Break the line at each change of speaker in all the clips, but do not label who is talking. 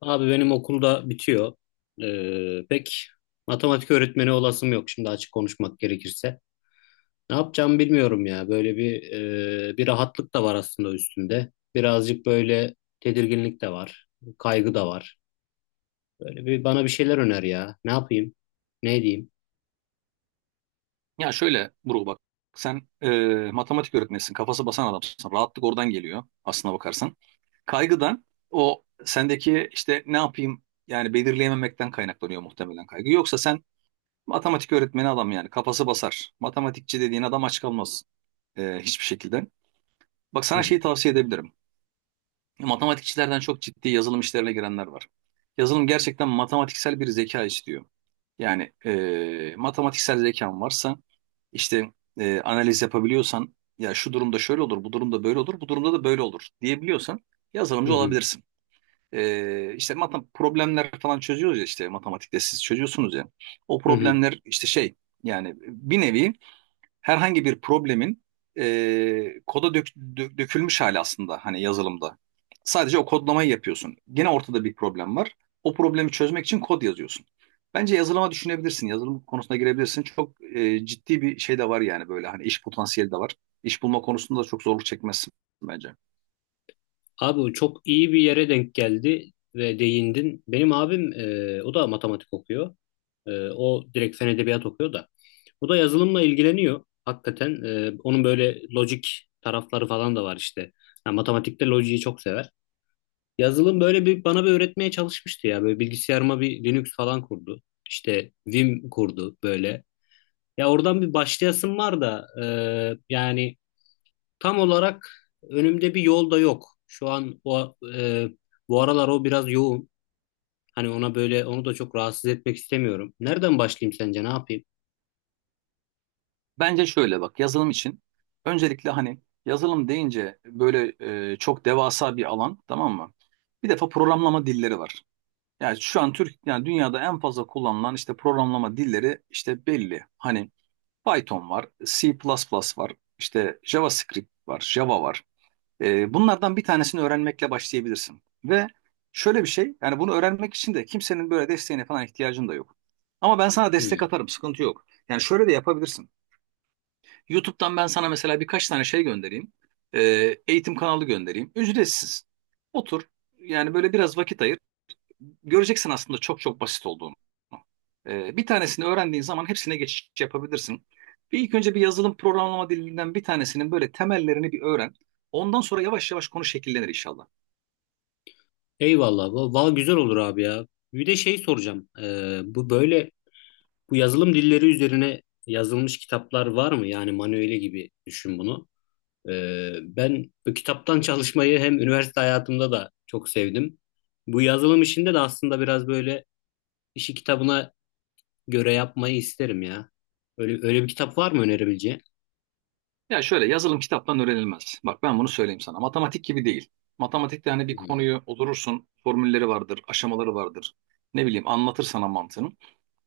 Abi benim okulda bitiyor. Pek matematik öğretmeni olasım yok şimdi açık konuşmak gerekirse. Ne yapacağımı bilmiyorum ya. Böyle bir bir rahatlık da var aslında üstünde. Birazcık böyle tedirginlik de var. Kaygı da var. Böyle bir bana bir şeyler öner ya. Ne yapayım? Ne edeyim?
Ya şöyle Buruk, bak sen matematik öğretmenisin, kafası basan adamsın, rahatlık oradan geliyor aslına bakarsan. Kaygıdan o sendeki işte ne yapayım yani belirleyememekten kaynaklanıyor muhtemelen kaygı. Yoksa sen matematik öğretmeni adam, yani kafası basar, matematikçi dediğin adam aç kalmaz hiçbir şekilde. Bak,
Hı
sana şeyi
hı.
tavsiye edebilirim. Matematikçilerden çok ciddi yazılım işlerine girenler var. Yazılım gerçekten matematiksel bir zeka istiyor. Yani matematiksel zekan varsa işte analiz yapabiliyorsan, ya şu durumda şöyle olur, bu durumda böyle olur, bu durumda da böyle olur diyebiliyorsan
Hı
yazılımcı
hı.
olabilirsin. İşte matem problemler falan çözüyoruz ya, işte matematikte siz çözüyorsunuz ya. O
Hı hı.
problemler işte şey, yani bir nevi herhangi bir problemin dökülmüş hali aslında hani yazılımda. Sadece o kodlamayı yapıyorsun. Gene ortada bir problem var. O problemi çözmek için kod yazıyorsun. Bence yazılıma düşünebilirsin. Yazılım konusuna girebilirsin. Çok ciddi bir şey de var, yani böyle hani iş potansiyeli de var. İş bulma konusunda da çok zorluk çekmezsin bence.
Abi bu çok iyi bir yere denk geldi ve değindin. Benim abim o da matematik okuyor. O direkt fen edebiyat okuyor da. O da yazılımla ilgileniyor. Hakikaten onun böyle lojik tarafları falan da var işte. Yani matematikte lojiyi çok sever. Yazılım böyle bir bana bir öğretmeye çalışmıştı ya. Böyle bilgisayarıma bir Linux falan kurdu. İşte Vim kurdu böyle. Ya oradan bir başlayasım var da yani tam olarak önümde bir yol da yok. Şu an bu aralar o biraz yoğun. Hani ona böyle onu da çok rahatsız etmek istemiyorum. Nereden başlayayım sence? Ne yapayım?
Bence şöyle bak, yazılım için öncelikle hani yazılım deyince böyle çok devasa bir alan, tamam mı? Bir defa programlama dilleri var. Yani şu an Türk, yani dünyada en fazla kullanılan işte programlama dilleri işte belli. Hani Python var, C++ var, işte JavaScript var, Java var. Bunlardan bir tanesini öğrenmekle başlayabilirsin. Ve şöyle bir şey, yani bunu öğrenmek için de kimsenin böyle desteğine falan ihtiyacın da yok. Ama ben sana destek
Hmm.
atarım, sıkıntı yok. Yani şöyle de yapabilirsin. YouTube'dan ben sana mesela birkaç tane şey göndereyim. Ee, eğitim kanalı göndereyim. Ücretsiz. Otur, yani böyle biraz vakit ayır, göreceksin aslında çok çok basit olduğunu. Bir tanesini öğrendiğin zaman hepsine geçiş yapabilirsin. Bir ilk önce bir yazılım programlama dilinden bir tanesinin böyle temellerini bir öğren. Ondan sonra yavaş yavaş konu şekillenir inşallah.
Eyvallah. Valla güzel olur abi ya. Bir de şey soracağım. Bu böyle bu yazılım dilleri üzerine yazılmış kitaplar var mı? Yani manueli gibi düşün bunu. E, Ben bu kitaptan çalışmayı hem üniversite hayatımda da çok sevdim. Bu yazılım işinde de aslında biraz böyle işi kitabına göre yapmayı isterim ya. Öyle, öyle bir kitap var mı önerebileceğin?
Ya şöyle, yazılım kitaptan öğrenilmez. Bak, ben bunu söyleyeyim sana. Matematik gibi değil. Matematikte hani bir
Hmm.
konuyu oturursun, formülleri vardır, aşamaları vardır. Ne bileyim, anlatır sana mantığını.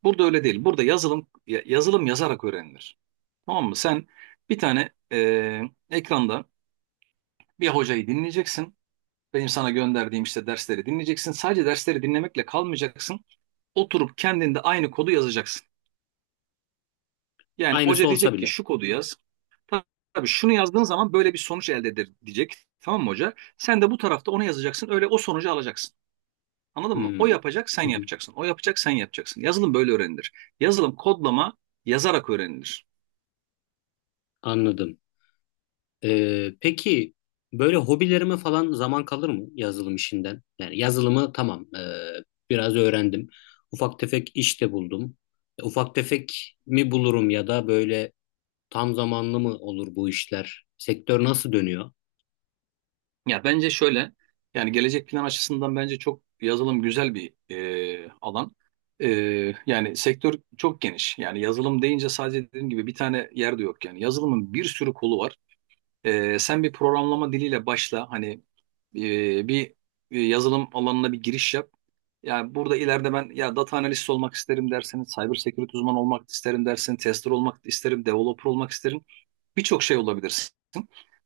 Burada öyle değil. Burada yazılım yazılım yazarak öğrenilir. Tamam mı? Sen bir tane ekranda bir hocayı dinleyeceksin. Benim sana gönderdiğim işte dersleri dinleyeceksin. Sadece dersleri dinlemekle kalmayacaksın. Oturup kendinde aynı kodu yazacaksın. Yani
Aynısı
hoca
olsa
diyecek ki
bile.
şu kodu yaz. Ta- Tabii şunu yazdığın zaman böyle bir sonuç elde eder diyecek. Tamam mı hoca? Sen de bu tarafta onu yazacaksın. Öyle o sonucu alacaksın. Anladın mı? O
Hmm.
yapacak, sen
Hı hı.
yapacaksın. O yapacak, sen yapacaksın. Yazılım böyle öğrenilir. Yazılım kodlama yazarak öğrenilir.
Anladım. Peki böyle hobilerime falan zaman kalır mı yazılım işinden? Yani yazılımı tamam, biraz öğrendim. Ufak tefek iş de buldum. Ufak tefek mi bulurum ya da böyle tam zamanlı mı olur bu işler? Sektör nasıl dönüyor?
Ya bence şöyle, yani gelecek plan açısından bence çok yazılım güzel bir alan. E, yani sektör çok geniş. Yani yazılım deyince sadece dediğim gibi bir tane yer de yok yani. Yazılımın bir sürü kolu var. Sen bir programlama diliyle başla. Hani bir yazılım alanına bir giriş yap. Yani burada ileride ben ya data analist olmak isterim dersin, cyber security uzmanı olmak isterim dersin, tester olmak isterim, developer olmak isterim. Birçok şey olabilirsin.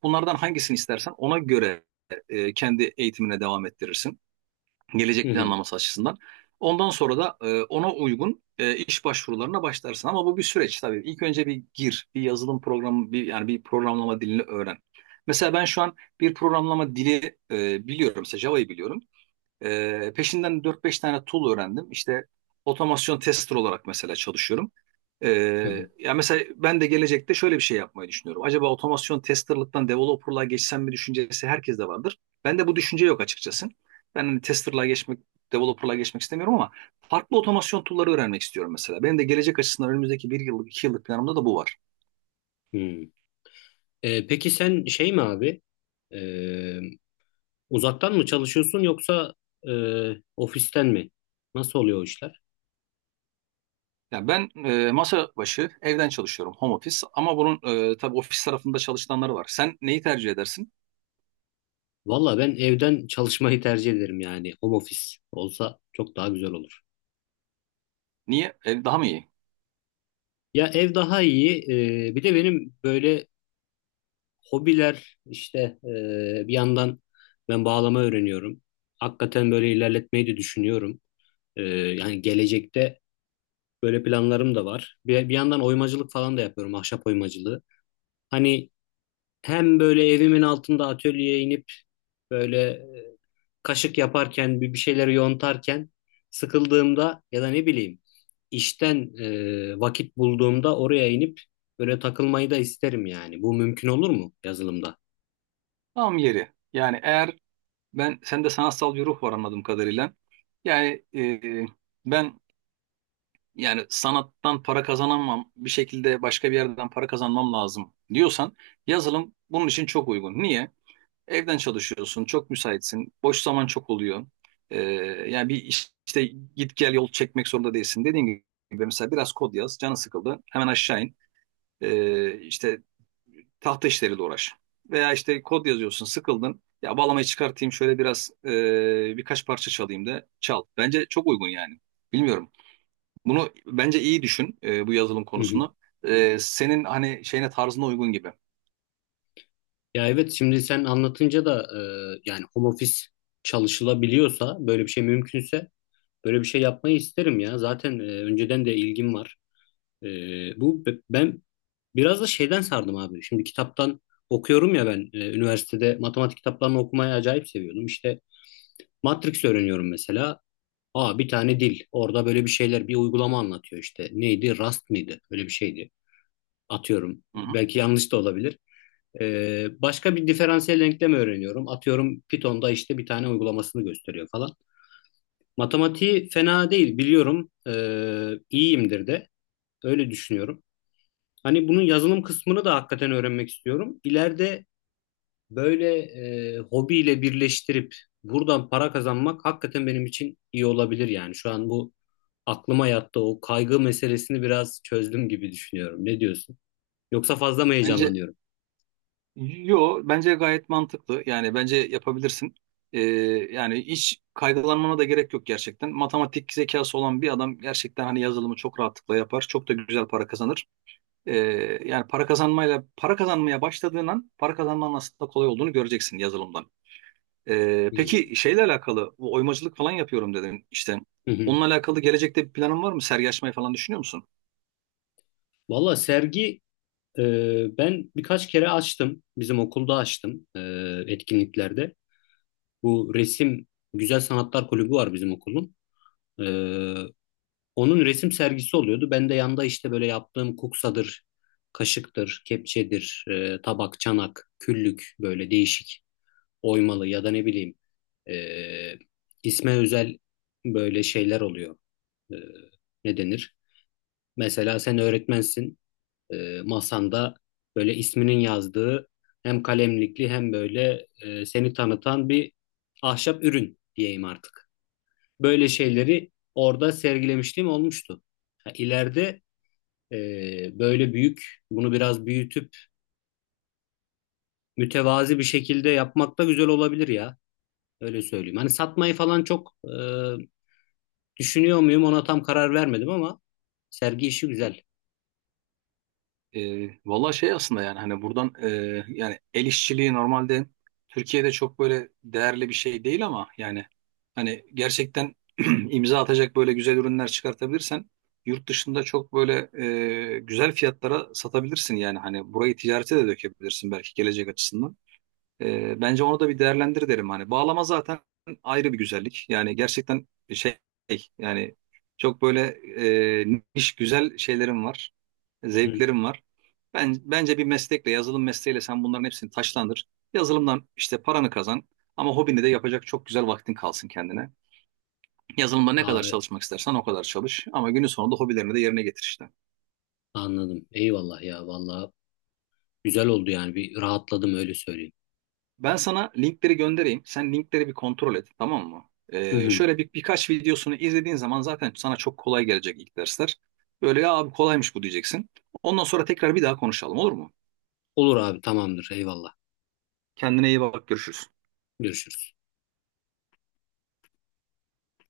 Bunlardan hangisini istersen ona göre kendi eğitimine devam ettirirsin
Hı
gelecek
hı.
planlaması açısından. Ondan sonra da ona uygun iş başvurularına başlarsın. Ama bu bir süreç tabii. İlk önce bir gir, bir yazılım programı, bir yani bir programlama dilini öğren. Mesela ben şu an bir programlama dili biliyorum. Mesela Java'yı biliyorum. Peşinden dört beş tane tool öğrendim. İşte otomasyon tester olarak mesela çalışıyorum.
Hı hı.
Ya mesela ben de gelecekte şöyle bir şey yapmayı düşünüyorum. Acaba otomasyon testerlıktan developerlığa geçsem mi düşüncesi herkeste vardır. Bende bu düşünce yok açıkçası. Ben hani testerlığa geçmek, developerlığa geçmek istemiyorum ama farklı otomasyon tool'ları öğrenmek istiyorum mesela. Benim de gelecek açısından önümüzdeki bir yıllık, iki yıllık planımda da bu var.
Hı. Peki sen şey mi abi? E, Uzaktan mı çalışıyorsun yoksa e, ofisten mi? Nasıl oluyor o işler?
Yani ben masa başı evden çalışıyorum, home office. Ama bunun tabii ofis tarafında çalışanları var. Sen neyi tercih edersin?
Valla ben evden çalışmayı tercih ederim yani. Home office olsa çok daha güzel olur.
Niye? Daha mı iyi?
Ya ev daha iyi. Bir de benim böyle hobiler işte, bir yandan ben bağlama öğreniyorum. Hakikaten böyle ilerletmeyi de düşünüyorum. Yani gelecekte böyle planlarım da var. Bir, bir yandan oymacılık falan da yapıyorum. Ahşap oymacılığı. Hani hem böyle evimin altında atölyeye inip böyle, kaşık yaparken bir şeyleri yontarken sıkıldığımda ya da ne bileyim işten vakit bulduğumda oraya inip böyle takılmayı da isterim yani. Bu mümkün olur mu yazılımda?
Tam yeri. Yani eğer ben, sende sanatsal bir ruh var anladığım kadarıyla. Yani ben, yani sanattan para kazanamam, bir şekilde başka bir yerden para kazanmam lazım diyorsan yazılım bunun için çok uygun. Niye? Evden çalışıyorsun, çok müsaitsin, boş zaman çok oluyor. E, yani bir işte git gel yol çekmek zorunda değilsin. Dediğim gibi mesela biraz kod yaz, canın sıkıldı, hemen aşağı in. İşte tahta işleriyle uğraş. Veya işte kod yazıyorsun, sıkıldın. Ya bağlamayı çıkartayım, şöyle biraz birkaç parça çalayım da çal. Bence çok uygun yani. Bilmiyorum. Bunu bence iyi düşün, bu yazılım
Hı hı.
konusunu. Senin hani şeyine tarzına uygun gibi.
Ya evet, şimdi sen anlatınca da yani home office çalışılabiliyorsa, böyle bir şey mümkünse böyle bir şey yapmayı isterim ya. Zaten önceden de ilgim var. E, Ben biraz da şeyden sardım abi. Şimdi kitaptan okuyorum ya ben, üniversitede matematik kitaplarını okumayı acayip seviyordum. İşte Matrix öğreniyorum mesela. Aa, bir tane dil. Orada böyle bir şeyler, bir uygulama anlatıyor işte. Neydi? Rust mıydı? Öyle bir şeydi. Atıyorum.
Hı hı.
Belki yanlış da olabilir. Başka bir diferansiyel denklem öğreniyorum. Atıyorum Python'da işte bir tane uygulamasını gösteriyor falan. Matematiği fena değil biliyorum. İyiyimdir de. Öyle düşünüyorum. Hani bunun yazılım kısmını da hakikaten öğrenmek istiyorum. İleride böyle hobiyle birleştirip buradan para kazanmak hakikaten benim için iyi olabilir yani. Şu an bu aklıma yattı, o kaygı meselesini biraz çözdüm gibi düşünüyorum. Ne diyorsun? Yoksa fazla mı
Bence,
heyecanlanıyorum?
yo bence gayet mantıklı. Yani bence yapabilirsin. E, yani hiç kaygılanmana da gerek yok gerçekten. Matematik zekası olan bir adam gerçekten hani yazılımı çok rahatlıkla yapar. Çok da güzel para kazanır. Ee, yani para kazanmayla, para kazanmaya başladığın an para kazanmanın aslında kolay olduğunu göreceksin yazılımdan.
Hmm.
Peki şeyle alakalı, bu oymacılık falan yapıyorum dedim işte. Onunla alakalı gelecekte bir planın var mı? Sergi açmayı falan düşünüyor musun?
Valla sergi, e, ben birkaç kere açtım. Bizim okulda açtım, etkinliklerde. Bu resim, Güzel Sanatlar Kulübü var bizim okulun. E, Onun resim sergisi oluyordu. Ben de yanda işte böyle yaptığım kuksadır, kaşıktır, kepçedir, tabak, çanak, küllük, böyle değişik oymalı ya da ne bileyim e, isme özel böyle şeyler oluyor. E, Ne denir? Mesela sen öğretmensin. Masanda böyle isminin yazdığı hem kalemlikli hem böyle, seni tanıtan bir ahşap ürün diyeyim artık. Böyle şeyleri orada sergilemişliğim olmuştu. Ha, İleride böyle büyük, bunu biraz büyütüp mütevazi bir şekilde yapmak da güzel olabilir ya. Öyle söyleyeyim. Hani satmayı falan çok düşünüyor muyum ona tam karar vermedim ama sergi işi güzel.
Valla şey aslında, yani hani buradan yani el işçiliği normalde Türkiye'de çok böyle değerli bir şey değil ama yani hani gerçekten imza atacak böyle güzel ürünler çıkartabilirsen yurt dışında çok böyle güzel fiyatlara satabilirsin, yani hani burayı ticarete de dökebilirsin belki gelecek açısından. Bence onu da bir değerlendir derim hani. Bağlama zaten ayrı bir güzellik. Yani gerçekten şey, yani çok böyle niş güzel şeylerim var.
Hı hı.
Zevklerim var. Bence bir meslekle, yazılım mesleğiyle sen bunların hepsini taşlandır. Yazılımdan işte paranı kazan ama hobini de yapacak çok güzel vaktin kalsın kendine. Yazılımda ne kadar
Abi
çalışmak istersen o kadar çalış ama günün sonunda hobilerini de yerine getir işte.
anladım. Eyvallah ya, vallahi güzel oldu yani, bir rahatladım öyle söyleyeyim.
Ben sana linkleri göndereyim. Sen linkleri bir kontrol et, tamam mı?
Hı hı.
Şöyle bir birkaç videosunu izlediğin zaman zaten sana çok kolay gelecek ilk dersler. Böyle, ya abi kolaymış bu diyeceksin. Ondan sonra tekrar bir daha konuşalım, olur mu?
Olur abi, tamamdır, eyvallah.
Kendine iyi bak, görüşürüz.
Görüşürüz.